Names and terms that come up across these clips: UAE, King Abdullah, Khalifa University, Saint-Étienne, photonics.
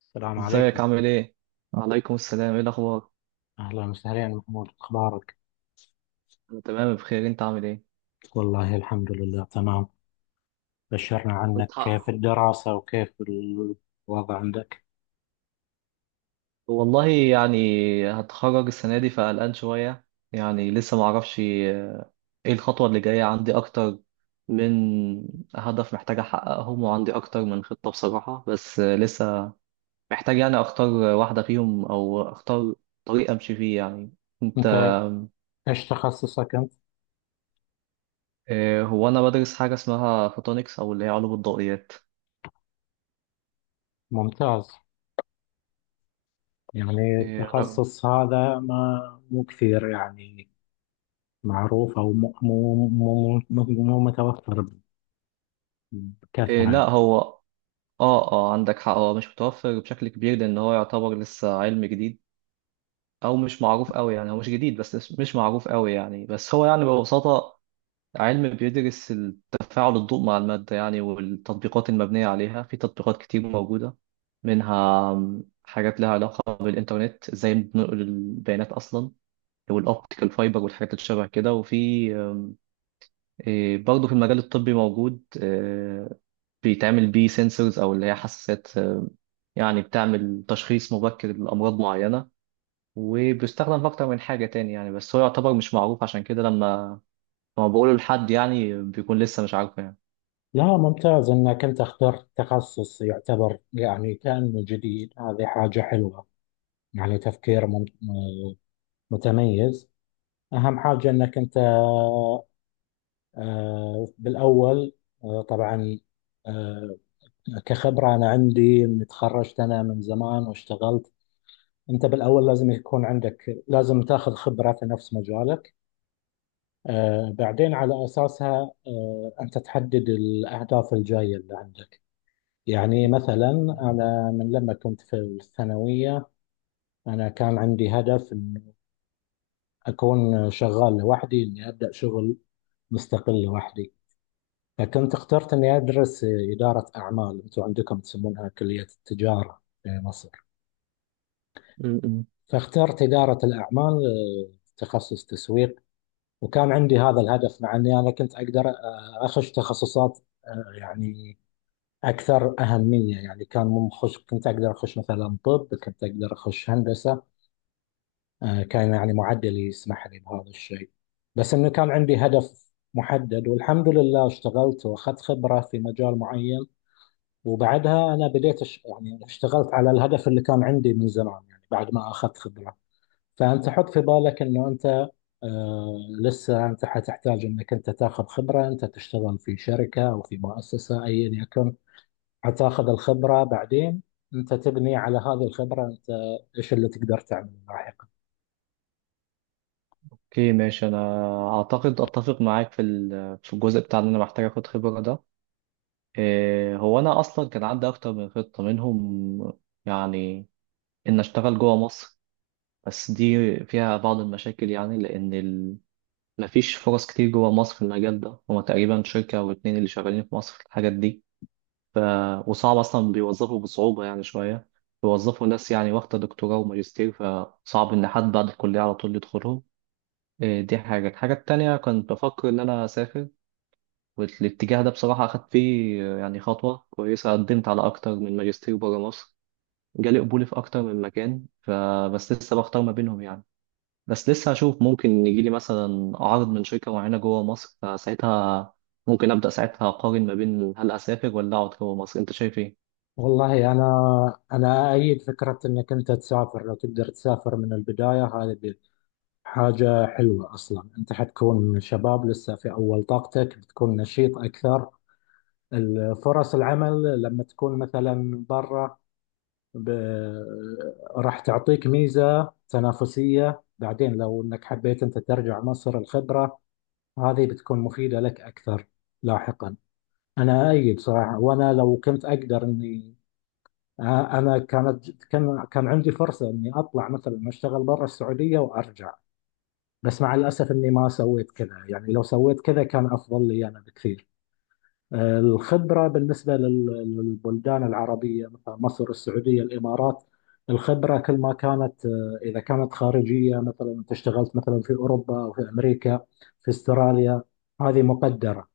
السلام عليكم. ازيك، عامل ايه؟ وعليكم السلام، ايه الاخبار؟ أهلا وسهلا محمود، أخبارك؟ انا تمام بخير، انت عامل ايه؟ والله الحمد لله تمام. بشرنا عنك، كنت كيف ح... الدراسة وكيف الوضع عندك والله يعني هتخرج السنة دي، فقلقان شوية. يعني لسه معرفش ايه الخطوة اللي جاية. عندي اكتر من هدف محتاج احققهم، وعندي اكتر من خطة بصراحة، بس لسه محتاج يعني اختار واحدة فيهم او اختار طريق امشي فيه يعني. انت. أنت؟ إيش تخصصك أنت؟ هو انا بدرس حاجة اسمها فوتونكس او اللي هي علوم الضوئيات. ممتاز. يعني آه، انا التخصص هذا ما مو كثير يعني معروف، أو مو مو مو, مو مو متوفر آه، بكثرة لا، يعني. هو اه اه عندك حق، هو مش متوفر بشكل كبير لان هو يعتبر لسه علم جديد، او مش معروف قوي. يعني هو مش جديد، بس مش معروف قوي يعني. بس هو يعني ببساطة علم بيدرس تفاعل الضوء مع المادة يعني، والتطبيقات المبنية عليها. في تطبيقات كتير موجودة منها حاجات لها علاقة بالإنترنت، ازاي بننقل البيانات أصلا، والأوبتيكال فايبر والحاجات اللي شبه كده. وفي آم، إيه، برضه في المجال الطبي موجود بيتعمل بيه سنسورز أو اللي هي حساسات يعني بتعمل تشخيص مبكر لأمراض معينة، وبيستخدم في أكتر من حاجة تاني يعني. بس هو يعتبر مش معروف، عشان كده لما بقوله لحد يعني بيكون لسه مش عارفه يعني. لا، ممتاز أنك أنت اخترت تخصص يعتبر يعني كأنه جديد، هذه حاجة حلوة. يعني تفكير متميز. أهم حاجة أنك أنت، بالأول طبعا، آه، كخبرة أنا عندي إني تخرجت أنا من زمان واشتغلت. أنت بالأول لازم يكون عندك، لازم تاخذ خبرة في نفس مجالك، بعدين على أساسها أنت تحدد الأهداف الجاية اللي عندك. يعني مثلا أنا من لما كنت في الثانوية، أنا كان عندي هدف إن أكون شغال لوحدي، إني أبدأ شغل مستقل لوحدي. كنت اخترت اني ادرس اداره اعمال، انتم عندكم تسمونها كليه التجاره في مصر. م-م. فاخترت اداره الاعمال، تخصص تسويق. وكان عندي هذا الهدف، مع اني انا كنت اقدر اخش تخصصات آه، يعني اكثر اهميه. يعني كان مخش كنت اقدر اخش مثلا طب، كنت اقدر اخش هندسه. كان يعني معدلي يسمح لي بهذا الشيء، بس انه كان عندي هدف محدد. والحمد لله اشتغلت واخذت خبره في مجال معين، وبعدها انا يعني اشتغلت على الهدف اللي كان عندي من زمان، يعني بعد ما اخذت خبره. فانت حط في بالك انه انت، آه لسه انت حتحتاج انك انت تاخذ خبره، انت تشتغل في شركه او في مؤسسه ايا يكن. حتاخذ الخبره، بعدين انت تبني على هذه الخبره، انت ايش اللي تقدر تعمله لاحقا. اوكي ماشي. أنا أعتقد أتفق معاك في الجزء بتاع إن أنا محتاج آخد خبرة ده. إيه، هو أنا أصلا كان عندي أكتر من خطة منهم. يعني إن أشتغل جوه مصر، بس دي فيها بعض المشاكل يعني، لأن مفيش فرص كتير جوه مصر في المجال ده. هما تقريبا شركة أو اتنين اللي شغالين في مصر في الحاجات دي. ف... وصعب أصلا، بيوظفوا بصعوبة يعني شوية، بيوظفوا ناس يعني واخدة دكتوراه وماجستير، فصعب إن حد بعد الكلية على طول يدخلهم. إيه، دي حاجة. الحاجة التانية كنت بفكر إن أنا أسافر، والاتجاه ده بصراحة أخدت فيه يعني خطوة كويسة. قدمت على أكتر من ماجستير برا مصر، جالي قبول في أكتر من مكان، فبس لسه بختار ما بينهم يعني. بس لسه هشوف، ممكن يجي لي مثلا عرض من شركة معينة جوه مصر، فساعتها ممكن أبدأ ساعتها أقارن ما بين هل أسافر ولا أقعد جوه مصر. أنت شايف إيه؟ والله انا ايد فكره انك انت تسافر. لو تقدر تسافر من البدايه، هذه حاجة حلوة أصلا. أنت حتكون شباب لسه في أول طاقتك، بتكون نشيط أكثر. فرص العمل لما تكون مثلا برا، ب... راح تعطيك ميزة تنافسية. بعدين لو أنك حبيت أنت ترجع مصر، الخبرة هذه بتكون مفيدة لك أكثر لاحقا. أنا أيد صراحة. وأنا لو كنت أقدر أني، أنا كان عندي فرصة أني أطلع مثلا أشتغل برا السعودية وأرجع، بس مع الأسف إني ما سويت كذا. يعني لو سويت كذا كان أفضل لي أنا بكثير. الخبرة بالنسبة للبلدان العربية، مثلا مصر، السعودية، الإمارات. الخبرة كل ما كانت، إذا كانت خارجية، مثلا أنت اشتغلت مثلا في أوروبا أو في أمريكا، في أستراليا، هذه مقدرة.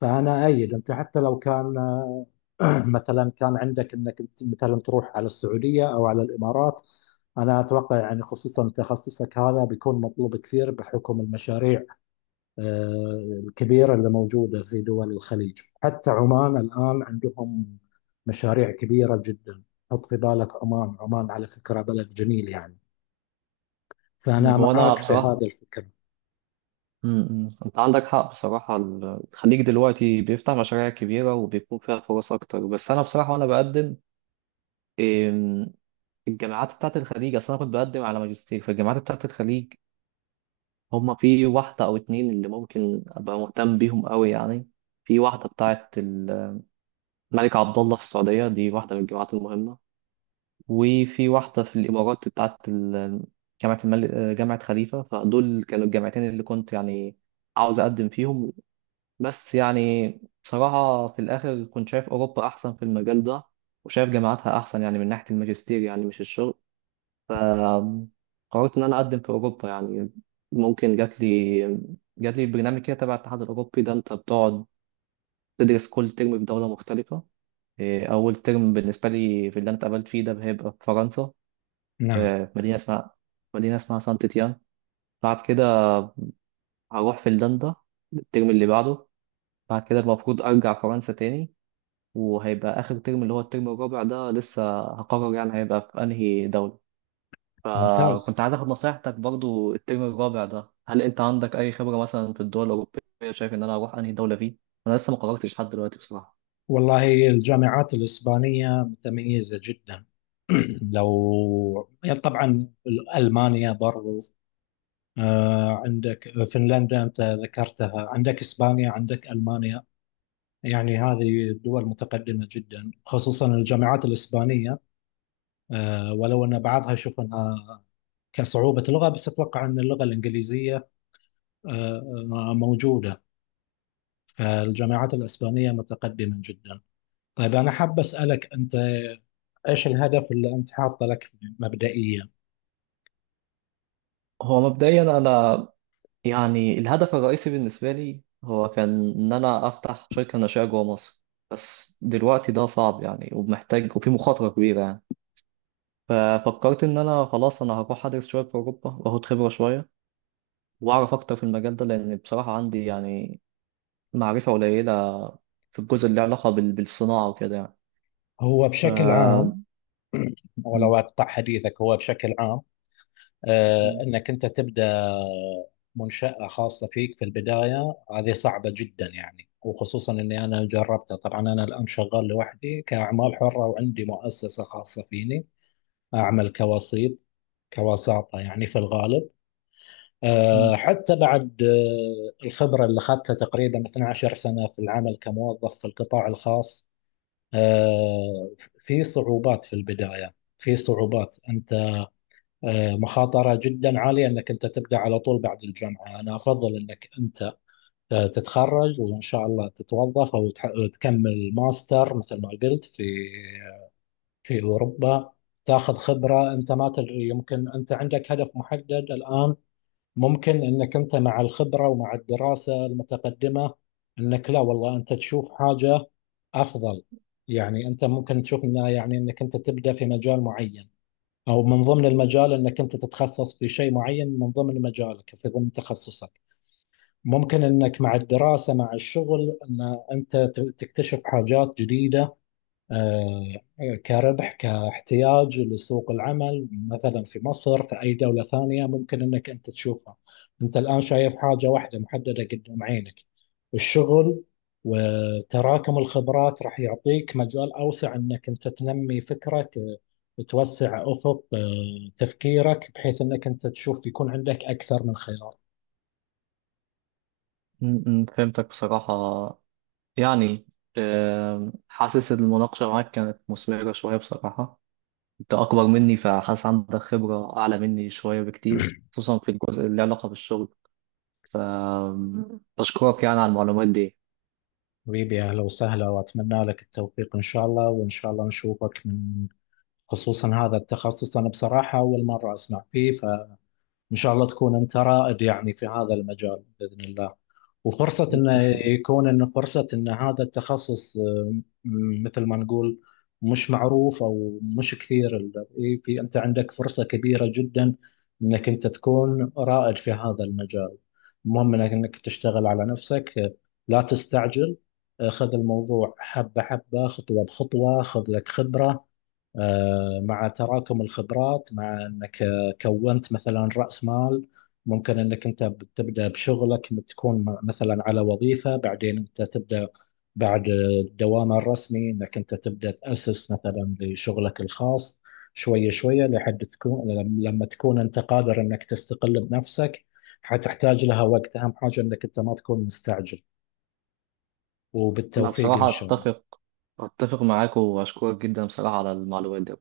فانا ايد انت، حتى لو كان مثلا كان عندك انك أنت مثلا تروح على السعوديه او على الامارات، انا اتوقع يعني خصوصا تخصصك هذا بيكون مطلوب كثير بحكم المشاريع الكبيره اللي موجوده في دول الخليج. حتى عمان الان عندهم مشاريع كبيره جدا. حط في بالك، عمان عمان على فكره بلد جميل يعني. فانا هو أنا معاك في هذا بصراحة. الفكر. م-م. أنت عندك حق بصراحة. الخليج دلوقتي بيفتح مشاريع كبيرة، وبيكون فيها فرص أكتر. بس أنا بصراحة وأنا بقدم إم، الجامعات بتاعت الخليج، أصل أنا كنت بقدم على ماجستير فالجامعات بتاعت الخليج. هما في واحدة أو اتنين اللي ممكن أبقى مهتم بيهم أوي يعني. في واحدة بتاعت الملك عبد الله في السعودية، دي واحدة من الجامعات المهمة. وفي واحدة في الإمارات بتاعت جامعة الملك جامعة خليفة. فدول كانوا الجامعتين اللي كنت يعني عاوز أقدم فيهم، بس يعني بصراحة في الآخر كنت شايف أوروبا أحسن في المجال ده، وشايف جامعاتها أحسن يعني من ناحية الماجستير يعني، مش الشغل. فقررت إن أنا أقدم في أوروبا يعني. ممكن جات لي برنامج كده تبع الاتحاد الأوروبي ده. أنت بتقعد تدرس كل ترم في دولة مختلفة. إيه، أول ترم بالنسبة لي في اللي أنا اتقابلت فيه ده هيبقى في فرنسا، نعم. في مدينة اسمها سانت تيان. بعد كده هروح فنلندا الترم اللي بعده. بعد كده المفروض أرجع فرنسا تاني، وهيبقى آخر ترم اللي هو الترم الرابع ده لسه هقرر يعني هيبقى في أنهي دولة. فكنت ممتاز. عايز آخد نصيحتك برضو الترم الرابع ده. هل أنت عندك أي خبرة مثلا في الدول الأوروبية؟ شايف إن أنا أروح أنهي دولة فيه؟ أنا لسه ما قررتش لحد دلوقتي بصراحة. والله الجامعات الإسبانية متميزة جدا. لو يعني طبعا ألمانيا برضو. عندك فنلندا أنت ذكرتها، عندك إسبانيا، عندك ألمانيا. يعني هذه دول متقدمة جدا، خصوصا الجامعات الإسبانية. ولو أن بعضها أشوف أنها كصعوبة لغة، بس أتوقع أن اللغة الإنجليزية آه، موجودة. فالجامعات الإسبانية متقدمة جدا. طيب أنا حاب أسألك أنت، ايش الهدف اللي انت حاطه لك مبدئيا؟ هو مبدئيا أنا يعني الهدف الرئيسي بالنسبة لي هو كان إن أنا أفتح شركة ناشئة جوه مصر، بس دلوقتي ده صعب يعني، ومحتاج وفي مخاطرة كبيرة يعني. ففكرت إن أنا خلاص أنا هروح أدرس شوية في أوروبا وآخد خبرة شوية، وأعرف أكتر في المجال ده، لأن بصراحة عندي يعني معرفة قليلة في الجزء اللي له علاقة بالصناعة وكده يعني. هو بشكل عام، ف م- ولو اقطع حديثك، هو بشكل عام م- انك انت تبدا منشاه خاصه فيك في البدايه، هذه صعبه جدا يعني. وخصوصا اني انا جربتها، طبعا انا الان شغال لوحدي كاعمال حره وعندي مؤسسه خاصه فيني، اعمل كوسيط، كوساطه يعني في الغالب. حتى بعد الخبره اللي اخذتها تقريبا 12 سنه في العمل كموظف في القطاع الخاص. آه، في صعوبات في البداية، في صعوبات. أنت مخاطرة جدا عالية أنك أنت تبدأ على طول بعد الجامعة. أنا أفضل أنك أنت تتخرج وإن شاء الله تتوظف، أو تكمل ماستر مثل ما قلت في أوروبا. تاخذ خبرة. أنت ما تدري، يمكن أنت عندك هدف محدد الآن، ممكن انك انت مع الخبره ومع الدراسه المتقدمه، انك لا والله انت تشوف حاجه افضل. يعني انت ممكن تشوف انها، يعني انك انت تبدا في مجال معين، او من ضمن المجال انك انت تتخصص في شيء معين من ضمن مجالك، في ضمن تخصصك. ممكن انك مع الدراسه مع الشغل، ان انت تكتشف حاجات جديده، كربح كاحتياج لسوق العمل مثلا في مصر، في أي دولة ثانية ممكن أنك أنت تشوفها. أنت الآن شايف حاجة واحدة محددة قدام عينك، الشغل. وتراكم الخبرات راح يعطيك مجال أوسع، أنك أنت تنمي فكرك، توسع أفق تفكيرك، بحيث أنك أنت تشوف يكون عندك أكثر من خيار. فهمتك بصراحة. يعني حاسس إن المناقشة معاك كانت مثمرة شوية بصراحة. انت اكبر مني، فحاسس عندك خبرة اعلى مني شوية بكتير، خصوصا في الجزء اللي له علاقة بالشغل. ف بشكرك يعني على المعلومات دي. حبيبي أهلا وسهلا، وأتمنى لك التوفيق إن شاء الله. وإن شاء الله نشوفك، من خصوصا هذا التخصص أنا بصراحة أول مرة أسمع فيه، فإن شاء الله تكون أنت رائد يعني في هذا المجال بإذن الله. وفرصة أنه تسلم. يكون، أن فرصة أن هذا التخصص، مثل ما نقول مش معروف، أو مش كثير ال- إيه، في، أنت عندك فرصة كبيرة جدا أنك أنت تكون رائد في هذا المجال. المهم أنك تشتغل على نفسك، لا تستعجل. خذ الموضوع حبة حبة، خطوة بخطوة. خذ لك خبرة، مع تراكم الخبرات، مع انك كونت مثلا راس مال. ممكن انك انت تبدا بشغلك، تكون مثلا على وظيفه، بعدين انت تبدا بعد الدوام الرسمي انك انت تبدا تاسس مثلا لشغلك الخاص. شويه شويه لحد تكون لما تكون انت قادر انك تستقل بنفسك. حتحتاج لها وقت، اهم حاجه انك انت ما تكون مستعجل. انا وبالتوفيق ان بصراحة شاء الله. اتفق معاك، واشكرك جدا بصراحة على المعلومات دي.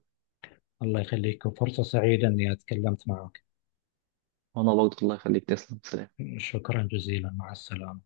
الله يخليكم، فرصه سعيده اني اتكلمت معك. وانا برضه الله يخليك. تسلم، سلام. شكرا جزيلا، مع السلامة.